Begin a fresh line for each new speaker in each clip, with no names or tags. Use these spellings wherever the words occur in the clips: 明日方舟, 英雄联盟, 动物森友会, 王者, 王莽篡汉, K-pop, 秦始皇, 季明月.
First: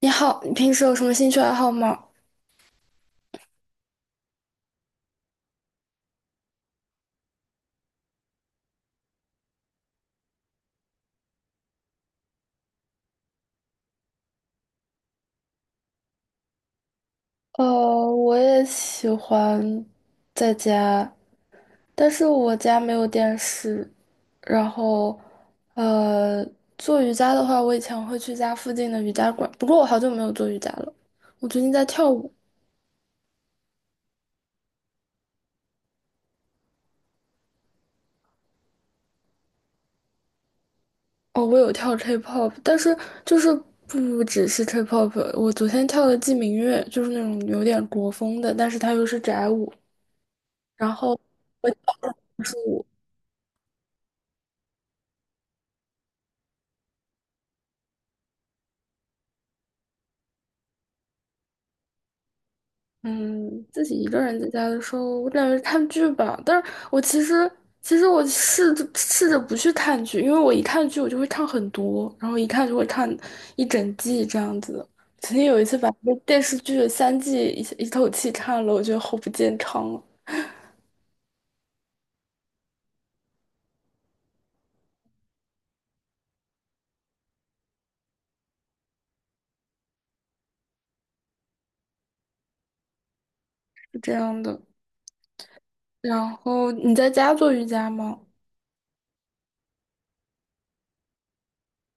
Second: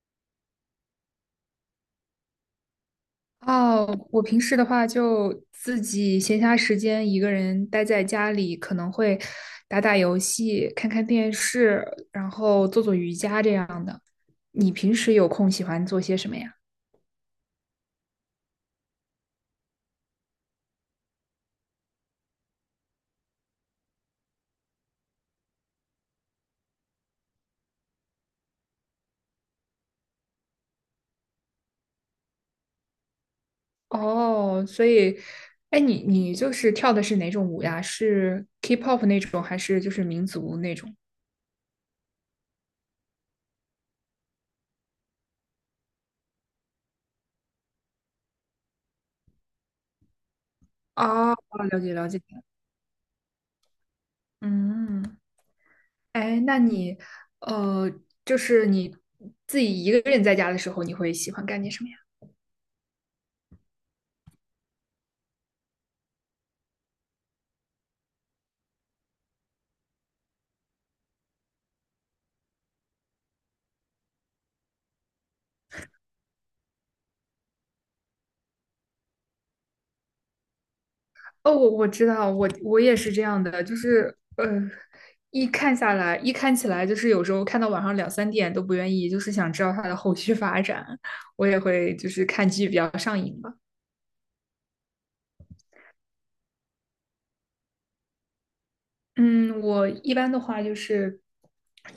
你好，你平时有什么兴趣爱好吗？
哦，我平时的话就自己闲暇时间一个人待在家里，可能会打打游戏、看看电视，然后做做瑜伽这样的。你平时有空喜欢做些什么呀？
呃，我也喜欢在家，但是我家没有电视。然后，呃，做瑜伽的话，我以前会去家附近的瑜伽馆，不过我好久没有做瑜伽了。我最近在跳舞。
哦，所以，哎，你就是跳的是哪种舞呀？是 K-pop 那种，还是就是民族那种？
哦，我有跳 K-pop，但是就是不只是 K-pop。我昨天跳的季明月，就是那种有点国风的，但是它又是宅舞。然后
哦，
我跳
了解了解。
的是
嗯，哎，呃，就是你自己一个人在家的时候，你会喜欢干点什么呀？
嗯，自己一个人在家的时候，我感觉看剧吧。但是我其实，其实我试着试着不去看剧，因为我一看剧我就会看很多，然后一看就会看一整季这样子。曾经有一次把一个电视剧的三季一口气看了，我觉得好不健康啊。
哦，我知道，我也是这样的，就是一看下来，一看起来，就是有时候看到晚上两三点都不愿意，就是想知道它的后续发展，我也会就是看剧比较上瘾吧。
是这样的。然后你在家做瑜伽吗？
嗯，我一般的话就是，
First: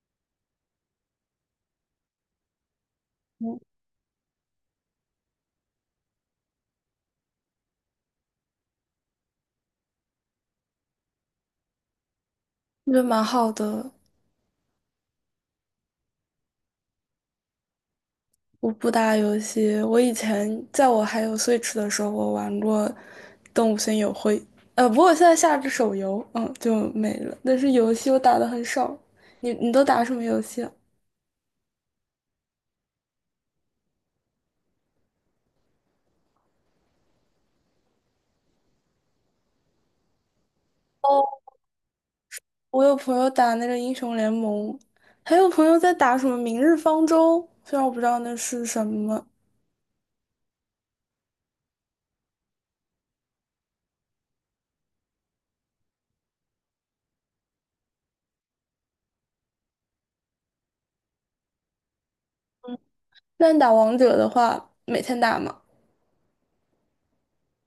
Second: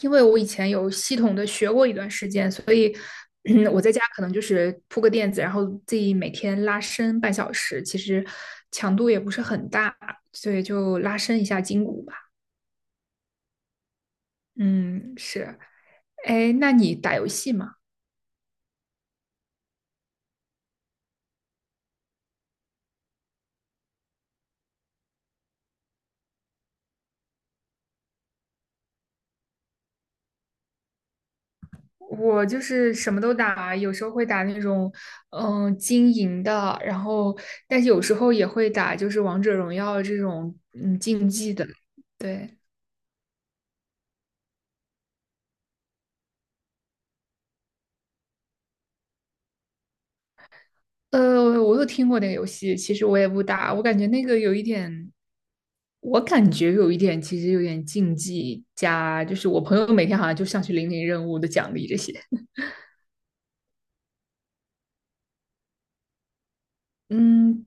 因为我以前有系统的学过一段时间，所以
嗯，
我在家可能就是铺个垫子，然后自己每天拉伸半小时，其实强度也不是很大，所以就拉伸一下筋骨吧。
我觉得蛮好的。
嗯，是。哎，那你打游戏吗？
我不打游戏，我以前在我还有 Switch 的时候，我玩过《动物森友会》。不过我现在下了手游，嗯，就没了。但是游戏我打的很少。你都打什么游戏啊？
我就是什么都打，有时候会打那种经营的，然后但是有时候也会打就是王者荣耀这种竞
哦，
技的。对，
我有朋友打那个英雄联盟，还有朋友在打什么《明日方舟》，虽然我不知道那是什么。
我有听过那个游戏，其实我也不打，我感觉有一点，其实有点竞技加，就是我朋友每天好像就上去领领任务的奖励这些。
那你打王者的话，每天打吗？
嗯，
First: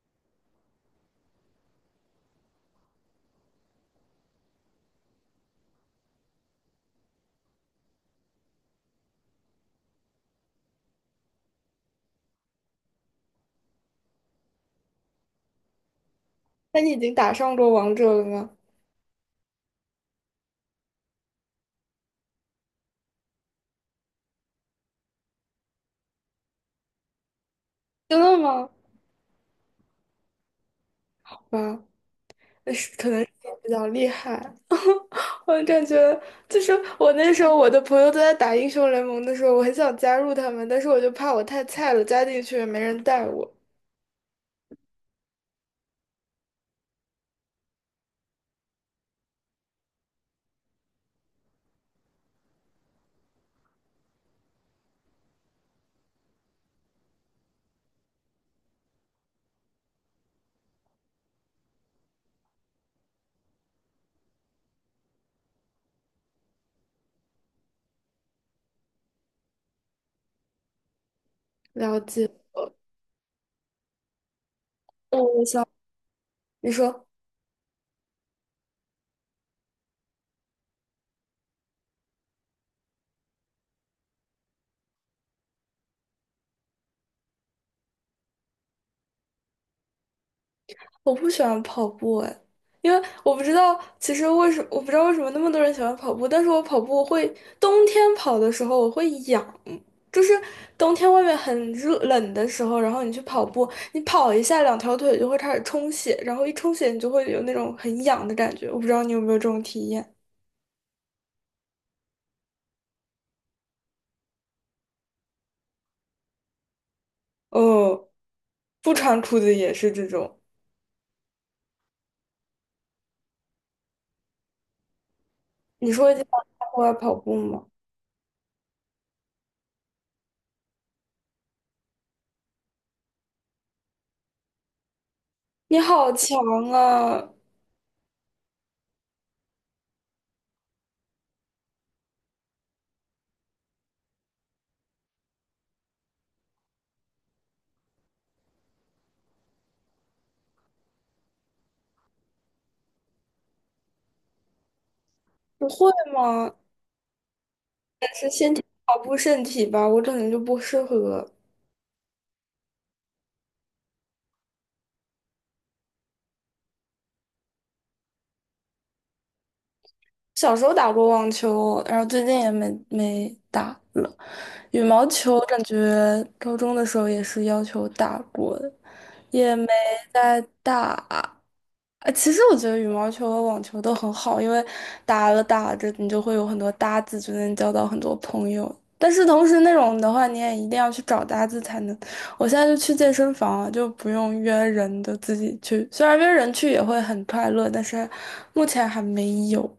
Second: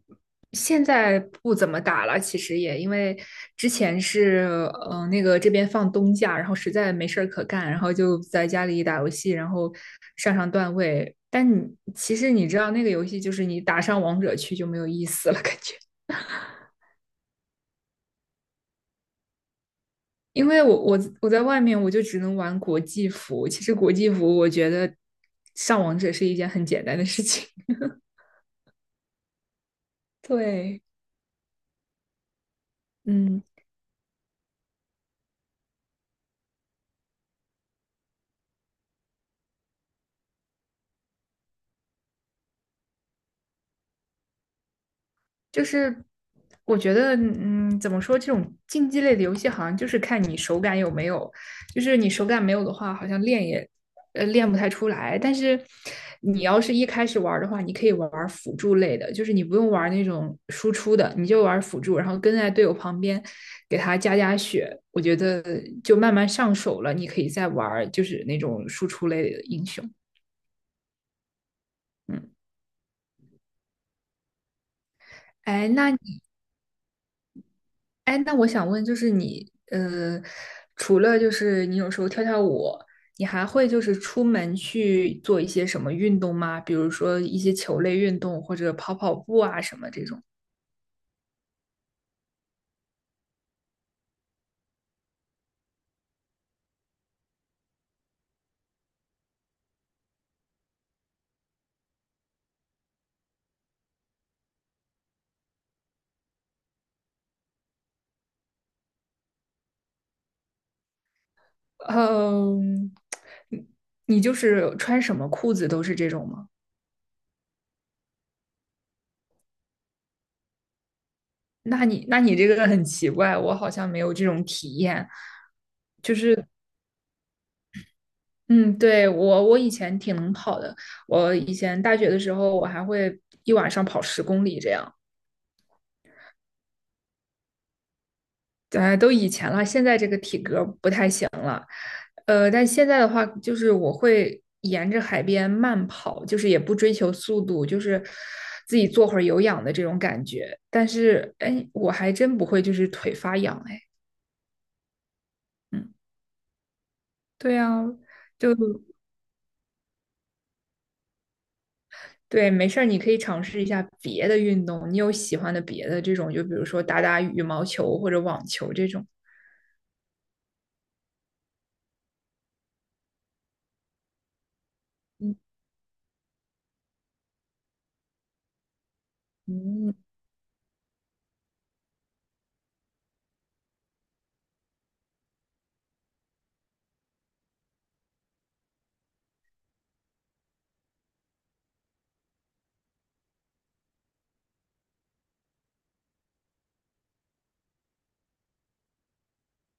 现在不怎么打了，其实也因为之前是那个这边放冬假，然后实在没事儿可干，然后就在家里打游戏，然后上上段位。但你其实你知道那个游戏就是你打上王者去就没有意思了，感觉。
那你已经打上过王者了吗？
因为我在外面我就只能玩国际服，其实国际服我觉得上王者是一件很简单的事情。
真的吗？
对，
啊，可能是
嗯。
比较厉害。我感觉就是我那时候我的朋友都在打英雄联盟的时候，我很想加入他们，但是我就怕我太菜了，加进去也没人带我。
就是我觉得，怎么说，这种竞技类的游戏好像就是看你手感有没有，就是你手感没有的话，好像练也练不太出来。但是你要是一开始玩儿的话，你可以玩儿辅助类的，就是你不用玩儿那种输出的，你就玩儿辅助，然后跟在队友旁边给他加加血。我觉得就慢慢上手了，你可以再玩儿就是那种输出类的英雄。
了解。
嗯，
哦，我想
哎，那你
你说，
哎，那我想问，就是你，除了就是你有时候跳跳舞，你还会就是出门去做一些什么运动吗？比如说一些球类运动，或者跑跑步啊什么这种。
我不喜欢跑步哎，因为我不知道，其实我不知道为什么那么多人喜欢跑步，但是我跑步会冬天跑的时候我会痒，就是冬天外面很冷的时候，然后你去跑步，你跑一下两条腿就会开始充血，然后一充血你就会有那种很痒的感觉，我不知道你有没有这种体验？
嗯，你你就是穿什么裤子都是这种吗？
哦，不穿裤子也是这种。
那你这个很奇怪，我好像没有这种体验。
你说你在户外跑步吗？
嗯，对，我以前挺能跑的，我以前大学的时候我还会一晚上跑10公里这样。
你好强啊！
都以前了，现在这个体格不太行了。但现在的话，就是我会沿着海边慢跑，就是也不追求速度，就是自己做会儿有氧的这种感觉。但是，哎，我还真不会，就是腿发痒，哎，
不会
嗯，
吗？
对啊，
是
就
先跑步身体吧，我可能就不适合。
对，没事儿，你可以尝试一下别的运动，你有喜欢的别的这种，就比如说打打羽毛球或者网球这种。
小时候打过网球，然后最近也没打了。羽毛球感觉高中的时候也是要求打过的，也没 再打。其实我觉得羽毛球和网球都很好，因为打了打着，你就会有很多搭子，就能交到很多朋友。但是同时那种的话，你也一定要去找搭子才能。我现在就去健身房啊，就不用约人的，自己去。虽然约人去也会很快乐，但是目前还没有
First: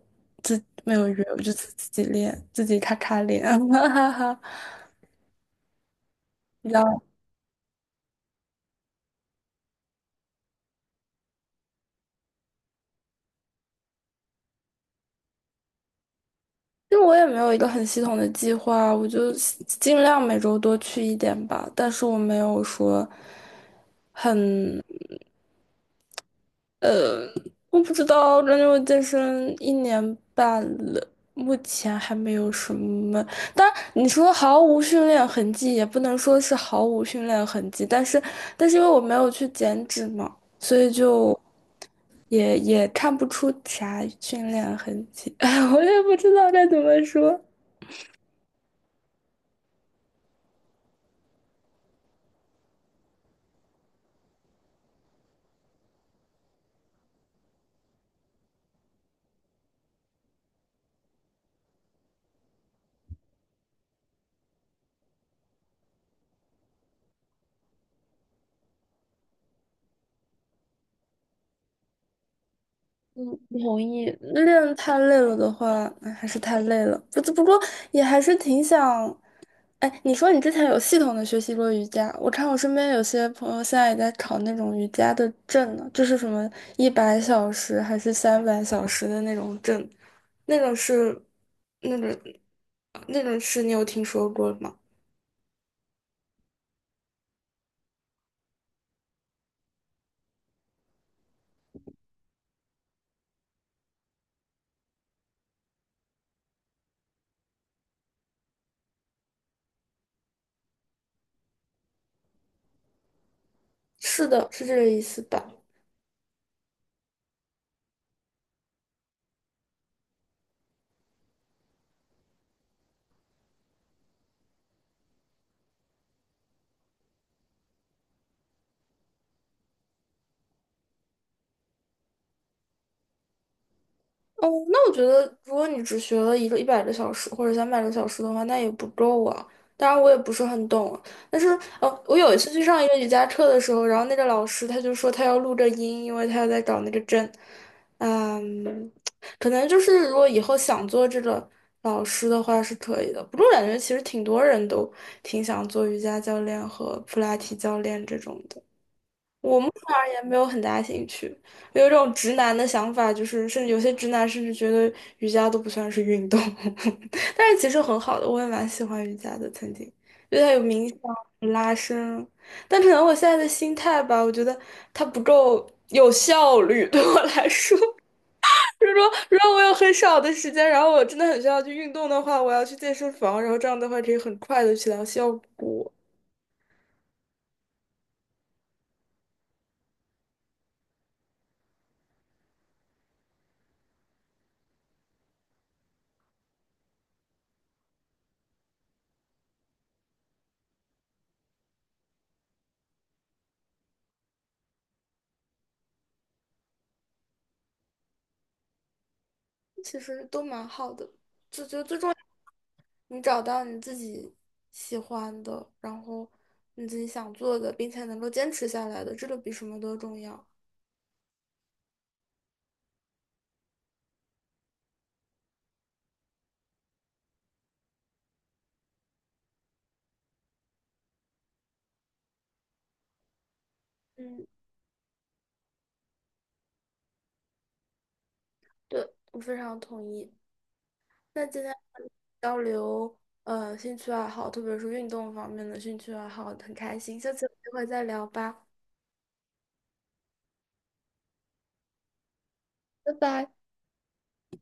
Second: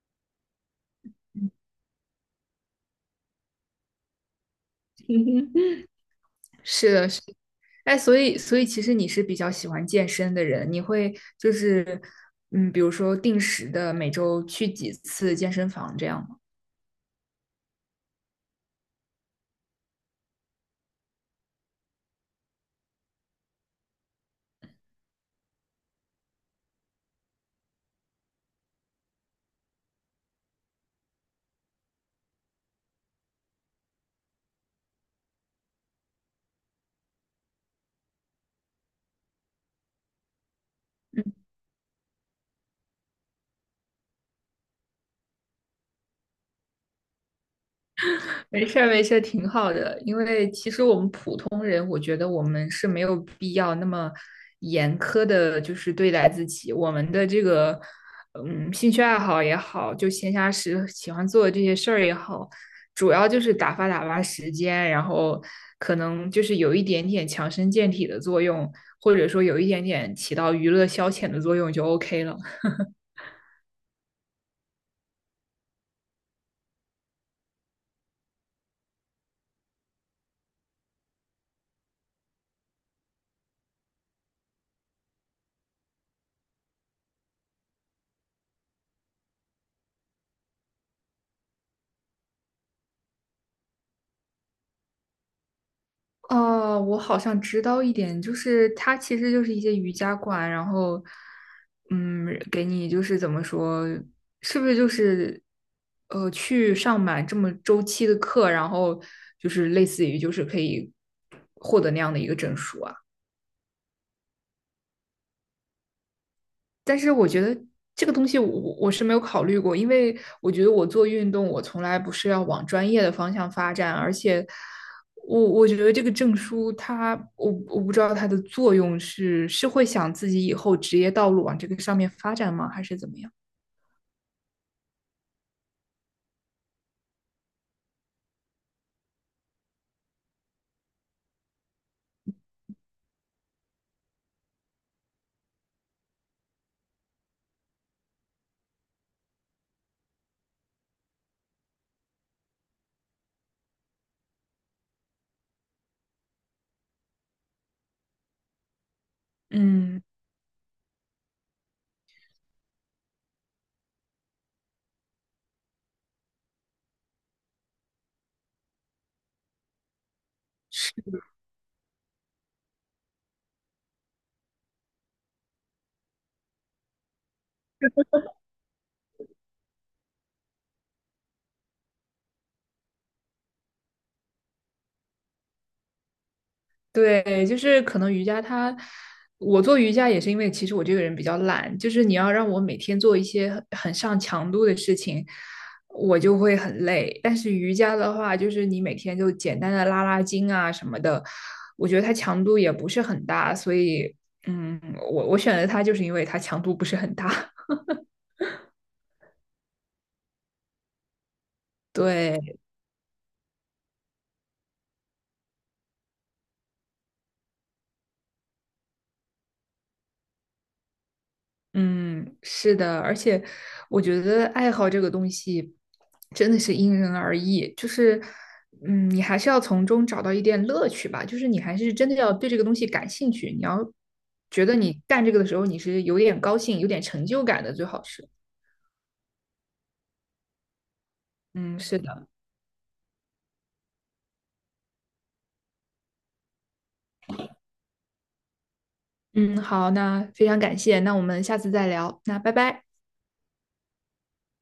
没有约，我就自己练，自己咔咔练，哈哈哈。
嗯哼。是的，是的，哎，所以其实你是比较喜欢健身的人，你会就是比如说定时的每周去几次健身房这样吗？
因为我也没有一个很系统的计划，我就尽量每周多去一点吧。但是我没有说很，我不知道，感觉我健身1年半了，目前还没有什么。但你说毫无训练痕迹，也不能说是毫无训练痕迹，但是因为我没有去减脂嘛，所以就
嗯，
也看不出啥训练痕迹。哎，我也不知道该怎么说。
没事儿，没事儿，挺好的。因为其实我们普通人，我觉得我们是没有必要那么严苛的，就是对待自己。我们的这个，嗯，兴趣爱好也好，就闲暇时喜欢做的这些事儿也好，主要就是打发打发时间，然后可能就是有一点点强身健体的作用，或者说有一点点起到娱乐消遣的作用就 OK 了。
嗯，不同意。练太累了的话，哎还是太累了。不过也还是挺想。哎，你说你之前有系统的学习过瑜伽，我看我身边有些朋友现在也在考那种瑜伽的证呢，就是什么100小时还是300小时的那种证，那种是那种那种是你有听说过吗？
哦，我好像知道一点，就是它其实就是一些瑜伽馆，然后，嗯，给你就是怎么说，是不是就是，去上满这么周期的课，然后就是类似于就是可以获得那样的一个证书啊？
是的，是这个意思吧？
但是我觉得这个东西我是没有考虑过，因为我觉得我做运动，我从来不是要往专业的方向发展，而且我觉得这个证书它，我不知道它的作用是会想自己以后职业道路往这个上面发展吗，还是怎么样？
哦，那我觉得，如果你只学了一个100个小时或者300个小时的话，那也不够啊。当然，我也不是很懂，但是，我有一次去上一个瑜伽课的时候，然后那个老师他就说他要录着音，因为他要在找那个针。嗯，可能就是如果以后想做这个老师的话是可以的。不过我感觉其实挺多人都挺想做瑜伽教练和普拉提教练这种的。我目前
嗯，
而言没有很大兴趣，有一种直男的想法，就是甚至有些直男甚至觉得瑜伽都不算是运动。但是其实很好的，我也蛮喜欢瑜伽的，曾经，因为它有冥想、
是。
有拉伸，但可能我现在的心态吧，我觉得它不够有效率。对我来说，就是说如果我有很少的时间，然后我真的很需要去运动的话，我要去健身房，然后这样的话可以很快的起到效果。
对，就是可能瑜伽它，我做瑜伽也是因为其实我这个人比较懒，就是你要让我每天做一些很上强度的事情，我就会很累。但是瑜伽的话，就是你每天就简单的拉拉筋啊什么的，我觉得它强度也不是很大，所以嗯，我选择它就是因为它强度不是很大。
其实都蛮好的，就觉得最重要。
对，
你找到你自己喜欢的，然后你自己想做的，并且能够坚持下来的，这个比什么都重要。
嗯，是的，而且我觉得爱好这个东西真的是因人而异，就是，嗯，你还是要从中找到一点乐趣吧，就是你还是真的要对这个东西感兴趣，你要
嗯，
觉得你干这个的时候你是有点高兴、有点成就感的，最好是。
对，我非常同意。那今天
嗯，是的，
交流，兴趣爱好，特别是运动方面的兴趣爱好，很开心。下次有机会再聊吧，
嗯，好，那非常感谢，那我们下次再聊，那拜拜。
拜拜。